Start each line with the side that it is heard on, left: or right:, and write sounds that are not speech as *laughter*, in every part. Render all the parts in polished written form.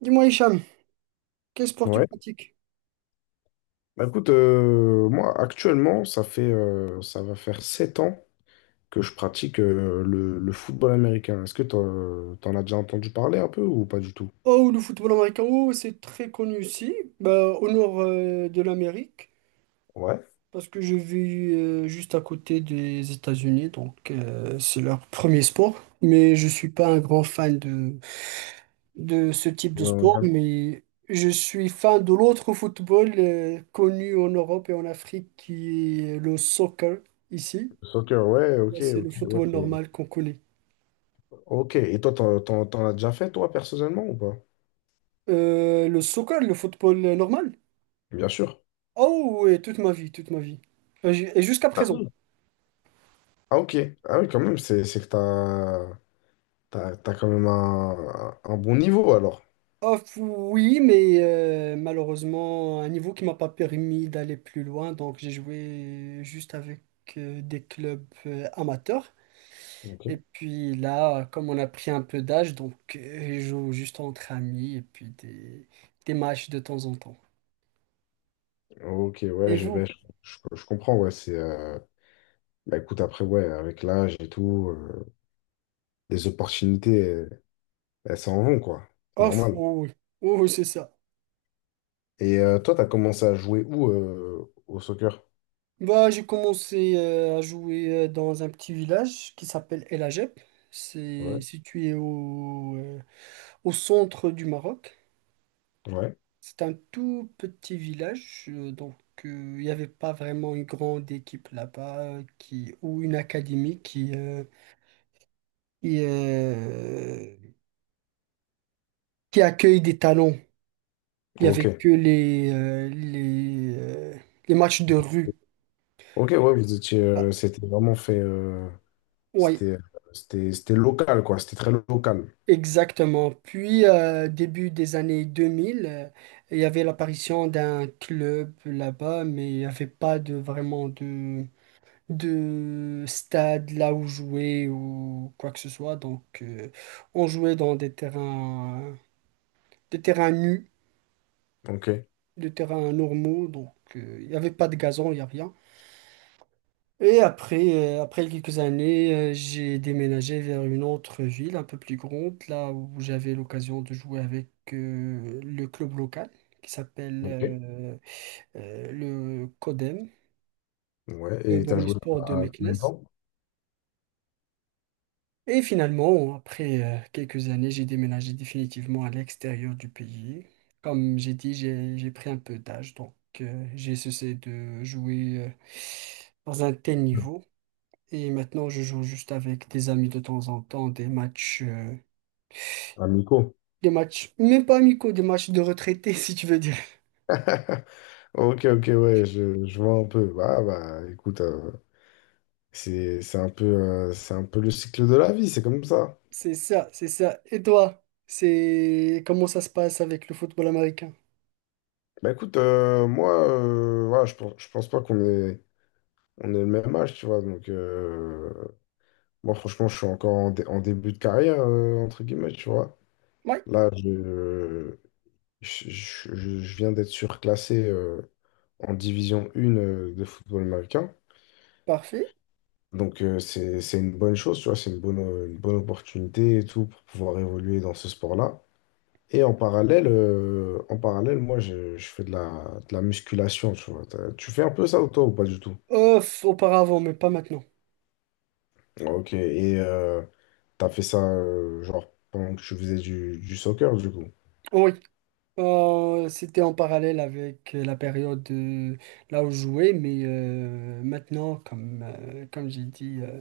right: Dis-moi, Hicham, quel sport tu
left: Ouais.
right: pratiques?
left: Bah, écoute, moi actuellement, ça va faire 7 ans que je pratique le football américain. Est-ce que t'en as déjà entendu parler un peu ou pas du tout?
right: Oh, le football américain, oh, c'est très connu ici, bah, au nord de l'Amérique,
left: Ouais.
right: parce que je vis juste à côté des États-Unis, donc c'est leur premier sport. Mais je suis pas un grand fan de ce type de
left: Euh,
right: sport, mais je suis fan de l'autre football connu en Europe et en Afrique, qui est le soccer ici.
left: soccer, ouais,
right: Ouais,
left: ok,
right: c'est
left: ok,
right: le
left: ouais,
right: football normal qu'on connaît.
left: Ok, et toi, t'en as déjà fait, toi, personnellement, ou pas?
right: Le soccer, le football normal?
left: Bien sûr.
right: Oh oui, toute ma vie, toute ma vie. Et jusqu'à
left: Ah
right: présent.
left: oui. Ah, ok. Ah oui, quand même, c'est que t'as quand même un bon niveau, alors.
right: Oh, oui, mais malheureusement, un niveau qui m'a pas permis d'aller plus loin, donc j'ai joué juste avec des clubs amateurs.
left: Ok.
right: Et puis là, comme on a pris un peu d'âge, donc je joue juste entre amis et puis des matchs de temps en temps.
left: Ok, ouais,
right: Et
left: je,
right: vous?
left: ben, je comprends, ouais, Bah écoute, après, ouais, avec l'âge et tout, les opportunités, elles s'en vont, quoi. C'est
right: Oh,
left: normal.
right: oui, oui, oh, oui, c'est ça.
left: Et toi, t'as commencé à jouer où au soccer?
right: Bah, j'ai commencé à jouer dans un petit village qui s'appelle El Ajeb. C'est
left: Ouais.
right: situé au centre du Maroc.
left: Ouais.
right: C'est un tout petit village, donc euh, il n'y avait pas vraiment une grande équipe là-bas ou une académie qui, euh, qui accueille des talents. Il n'y
left: Ok.
right: avait que les matchs de rue.
left: Ok, ouais, vous étiez,
right: Ah,
left: c'était vraiment fait,
right: ouais,
left: c'était, c'était local, quoi. C'était très local.
right: exactement. Puis, début des années 2000, il y avait l'apparition d'un club là-bas, mais il n'y avait pas vraiment de stade là où jouer ou quoi que ce soit. Donc, on jouait dans des terrains nus,
left: Ok.
right: des terrains normaux. Donc, il n'y avait pas de gazon, il n'y a rien. Et après quelques années, j'ai déménagé vers une autre ville un peu plus grande, là où j'avais l'occasion de jouer avec le club local qui s'appelle
left: Ok.
right: le CODEM,
left: Ouais.
right: le
left: Et t'as joué
right: Omnisport de
left: à combien de
right: Meknès.
left: temps?
right: Et finalement, après quelques années, j'ai déménagé définitivement à l'extérieur du pays. Comme j'ai dit, j'ai pris un peu d'âge, donc j'ai cessé de jouer dans un tel niveau. Et maintenant, je joue juste avec des amis de temps en temps, des matchs, euh,
left: À Mico. *laughs*
right: des matchs, même pas amicaux, des matchs de retraités, *laughs* si tu veux dire.
left: Ok, ok, ouais, je vois un peu. Bah, écoute, c'est un peu le cycle de la vie, c'est comme ça.
right: C'est ça, c'est ça. Et toi, c'est comment ça se passe avec le football américain?
left: Bah écoute, moi, voilà, je pense pas on est le même âge, tu vois. Donc, moi, franchement, je suis encore en début de carrière, entre guillemets, tu vois.
right: Oui,
left: Là, je viens d'être surclassé en division 1 de football américain.
right: parfait.
left: Donc, c'est une bonne chose, tu vois. Une bonne opportunité et tout pour pouvoir évoluer dans ce sport-là. Et en parallèle, moi, je fais de la musculation, tu vois. Tu fais un peu ça ou toi ou pas du tout?
right: Ouf, auparavant, mais pas maintenant.
left: Ok, et t'as fait ça genre pendant que tu faisais du soccer du coup.
right: Oui. C'était en parallèle avec la période là où je jouais, mais maintenant, comme j'ai dit,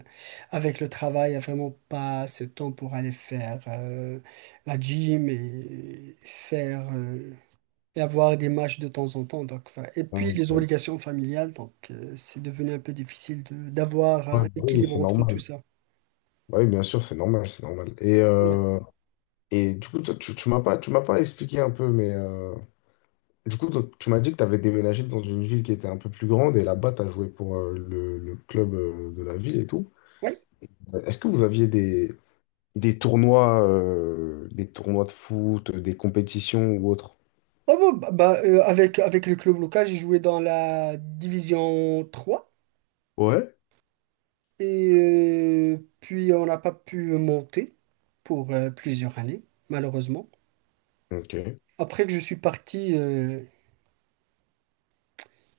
right: avec le travail, il n'y a vraiment pas ce temps pour aller faire la gym et avoir des matchs de temps en temps. Donc, enfin, et puis les
left: Ok.
right: obligations familiales, donc c'est devenu un peu difficile d'avoir
left: Ouais,
right: un
left: bah oui,
right: équilibre
left: c'est
right: entre tout
left: normal.
right: ça.
left: Oui, bien sûr, c'est normal, c'est normal.
right: Ouais.
left: Et du coup, toi, tu m'as pas expliqué un peu, mais du coup, toi, tu m'as dit que tu avais déménagé dans une ville qui était un peu plus grande et là-bas, tu as joué pour le club de la ville et tout.
right: Ouais.
left: Est-ce que vous aviez des tournois de foot, des compétitions ou autres?
right: Oh, bon, bah, avec le club local, j'ai joué dans la division trois.
left: Ouais.
right: Et puis, on n'a pas pu monter pour plusieurs années, malheureusement.
left: Ok.
right: Après que je suis parti,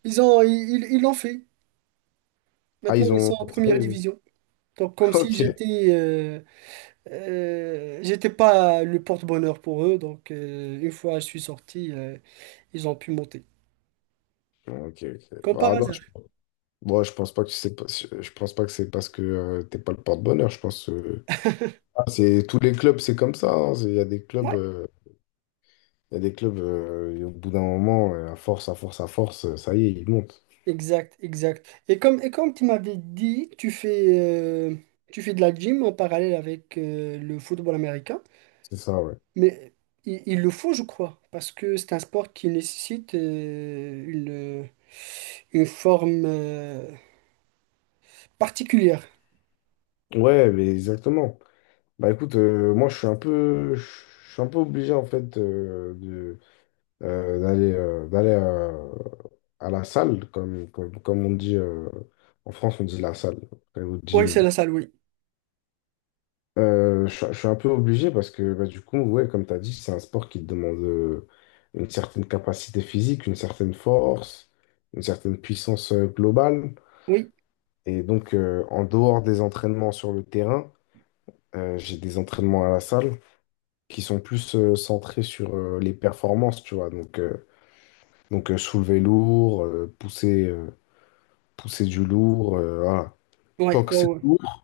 right: ils l'ont fait.
left: Ah,
right: Maintenant,
left: ils
right: ils
left: ont.
right: sont en
left: Ça,
right: première
left: ils-
right: division. Donc, comme
left: *laughs*
right: si
left: Ok.
right: j'étais pas le porte-bonheur pour eux. Donc, une fois je suis sorti, ils ont pu monter.
left: Ok, ok.
right: Comme par
left: Ah non,
right: hasard.
left: moi, je pense pas que c'est pas- je pense pas que c'est parce que t'es pas le porte-bonheur. C'est tous les clubs, c'est comme ça. Hein. Il y a des clubs,
right: Ouais,
left: et au bout d'un moment, à force, à force, à force, ça y est, ils montent.
right: exact, exact. Et comme tu m'avais dit, euh, tu fais de la gym en parallèle avec le football américain.
left: C'est ça, ouais.
right: Mais il le faut, je crois, parce que c'est un sport qui nécessite une forme particulière.
left: Ouais, mais exactement. Bah écoute, moi je suis un peu, je suis un peu obligé en fait de d'aller d'aller à la salle, comme on dit en France, on dit la salle, au
right: Oui, c'est
left: gym.
right: la salle, oui.
left: Je suis un peu obligé parce que bah, du coup, ouais, comme tu as dit, c'est un sport qui te demande une certaine capacité physique, une certaine force, une certaine puissance globale.
right: Oui,
left: Et donc, en dehors des entraînements sur le terrain, j'ai des entraînements à la salle qui sont plus centrés sur les performances, tu vois. Donc, soulever lourd, pousser du lourd, voilà.
right: oui,
left: Tant
right: oui,
left: que c'est
right: oui.
left: lourd,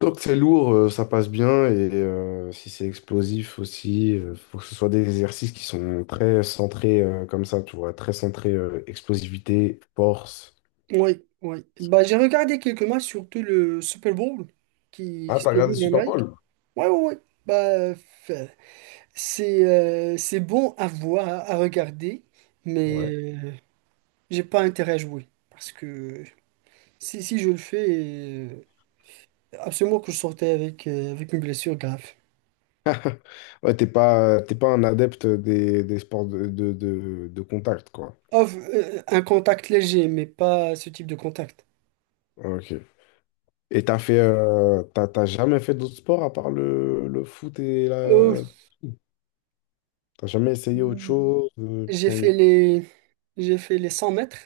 left: donc c'est lourd, ça passe bien et si c'est explosif aussi, faut que ce soit des exercices qui sont très centrés comme ça, tu vois, très centrés explosivité, force.
right: Oui, oui. Bah, j'ai regardé quelques matchs, surtout le Super Bowl qui,
left: Ah,
right: qui se
left: t'as regardé
right: déroule en
left: Super
right: Amérique.
left: Bowl?
right: Oui, oui, oui. Bah, c'est c'est bon à voir, à regarder, mais
left: Ouais.
right: j'ai pas intérêt à jouer. Parce que si je le fais. Absolument que je sortais avec une blessure grave.
left: Ouais, t'es pas un adepte des sports de contact, quoi.
right: Off, un contact léger, mais pas ce type de contact.
left: Ok. Et t'as fait, t'as jamais fait d'autres sports à part le foot et
right: Euh,
left: la... T'as jamais essayé autre chose?
right: j'ai fait les 100 mètres,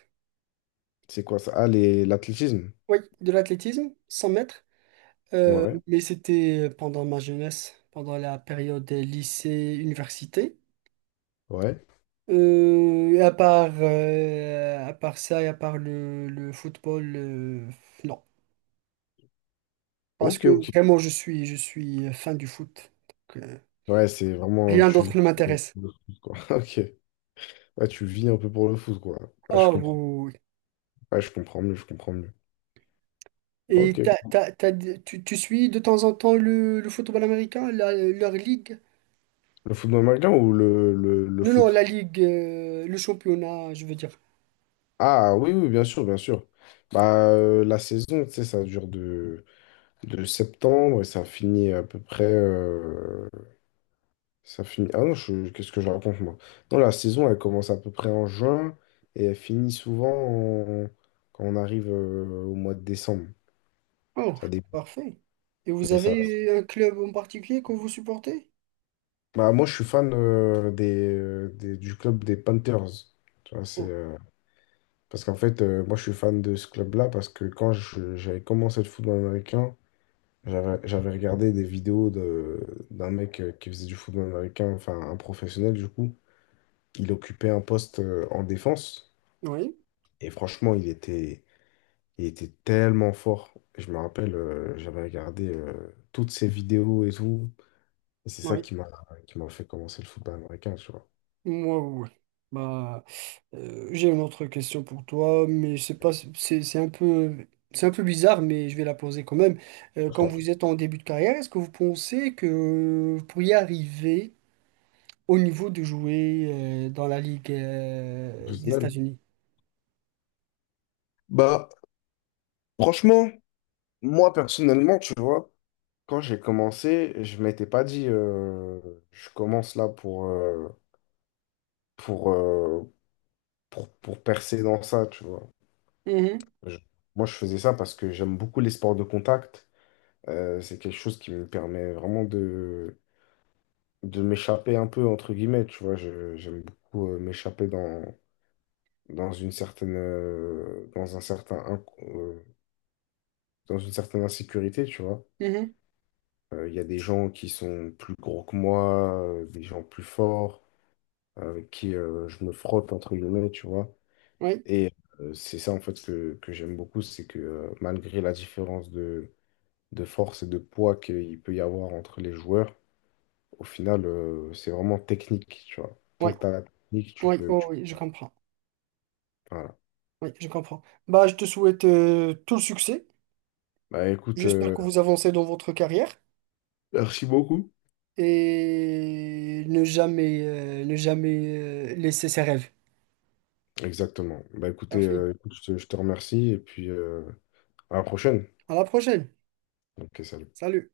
left: C'est quoi ça? L'athlétisme.
right: oui, de l'athlétisme, 100 mètres.
left: Ouais,
right: Mais c'était pendant ma jeunesse, pendant la période lycée-université.
left: ouais.
right: Et à part ça et à part le football, non. Parce
left: Ok,
right: que
left: ok.
right: vraiment, je suis fan du foot. Donc,
left: Ouais, c'est vraiment.
right: rien
left: Tu vis
right: d'autre ne
left: pour
right: m'intéresse.
left: le foot, quoi. *laughs* Ok. Ouais, tu vis un peu pour le foot, quoi. Ouais, je
right: Ah oui.
left: comprends.
right: Oui, oui.
left: Ouais, je comprends mieux, je comprends mieux.
right: Et
left: Ok.
right: tu suis de temps en temps le football américain, leur ligue?
left: Le football américain ou le
right: Non, non, la
left: foot?
right: ligue, le championnat, je veux dire.
left: Ah, oui, oui, bien sûr, bien sûr. Bah, la saison, tu sais, ça dure de septembre et ça finit à peu près. Ça finit. Ah non, qu'est-ce que je raconte, moi? Non, la saison, elle commence à peu près en juin et elle finit souvent quand on arrive au mois de décembre.
right: Oh,
left: Ça dépend.
right: parfait. Et vous
left: Mais ça
right: avez un club en particulier que vous supportez?
left: Bah, moi, je suis fan du club des Panthers. Tu vois,
right: Oh,
left: parce qu'en fait, moi, je suis fan de ce club-là parce que quand j'avais commencé le football américain, j'avais regardé des vidéos d'un mec qui faisait du football américain, enfin, un professionnel, du coup. Il occupait un poste en défense
right: oui,
left: et franchement, il était tellement fort. Je me rappelle, j'avais regardé toutes ses vidéos et tout. Et c'est ça
right: oui.
left: qui m'a fait commencer le football américain, tu vois.
right: Moi, oui. Oui. Bah, j'ai une autre question pour toi, mais c'est pas, c'est un peu bizarre, mais je vais la poser quand même. Euh,
left: Je
right: quand
left: t'en prie,
right: vous êtes en début de carrière, est-ce que vous pensez que vous pourriez arriver au niveau de jouer dans la Ligue des
left: professionnel.
right: États-Unis.
left: Bah, franchement, moi personnellement, tu vois, quand j'ai commencé, je m'étais pas dit, je commence là pour, euh, pour percer dans ça, tu vois.
right: Mhm,
left: Je- moi, je faisais ça parce que j'aime beaucoup les sports de contact. C'est quelque chose qui me permet vraiment de m'échapper un peu, entre guillemets, tu vois. J'aime beaucoup m'échapper dans une certaine, dans un certain, inc- euh, dans une certaine insécurité, tu vois.
right: mhm,
left: Il y a des gens qui sont plus gros que moi, des gens plus forts, avec qui je me frotte, entre guillemets, tu vois.
right: oui,
left: Et c'est ça, en fait, que j'aime beaucoup, c'est que malgré la différence de force et de poids qu'il peut y avoir entre les joueurs, au final, c'est vraiment technique, tu vois. Tant
right: oui,
left: que tu as la technique,
right: oui, oh oui, je comprends.
left: voilà.
right: Oui, je comprends. Bah, je te souhaite tout le succès.
left: Bah écoute,
right: J'espère
left: euh,
right: que vous avancez dans votre carrière
left: Merci beaucoup.
right: et ne jamais laisser ses rêves.
left: Exactement. Bah
right: Parfait.
left: écoute, je te remercie et puis à la prochaine.
right: À la prochaine.
left: Ok, salut.
right: Salut.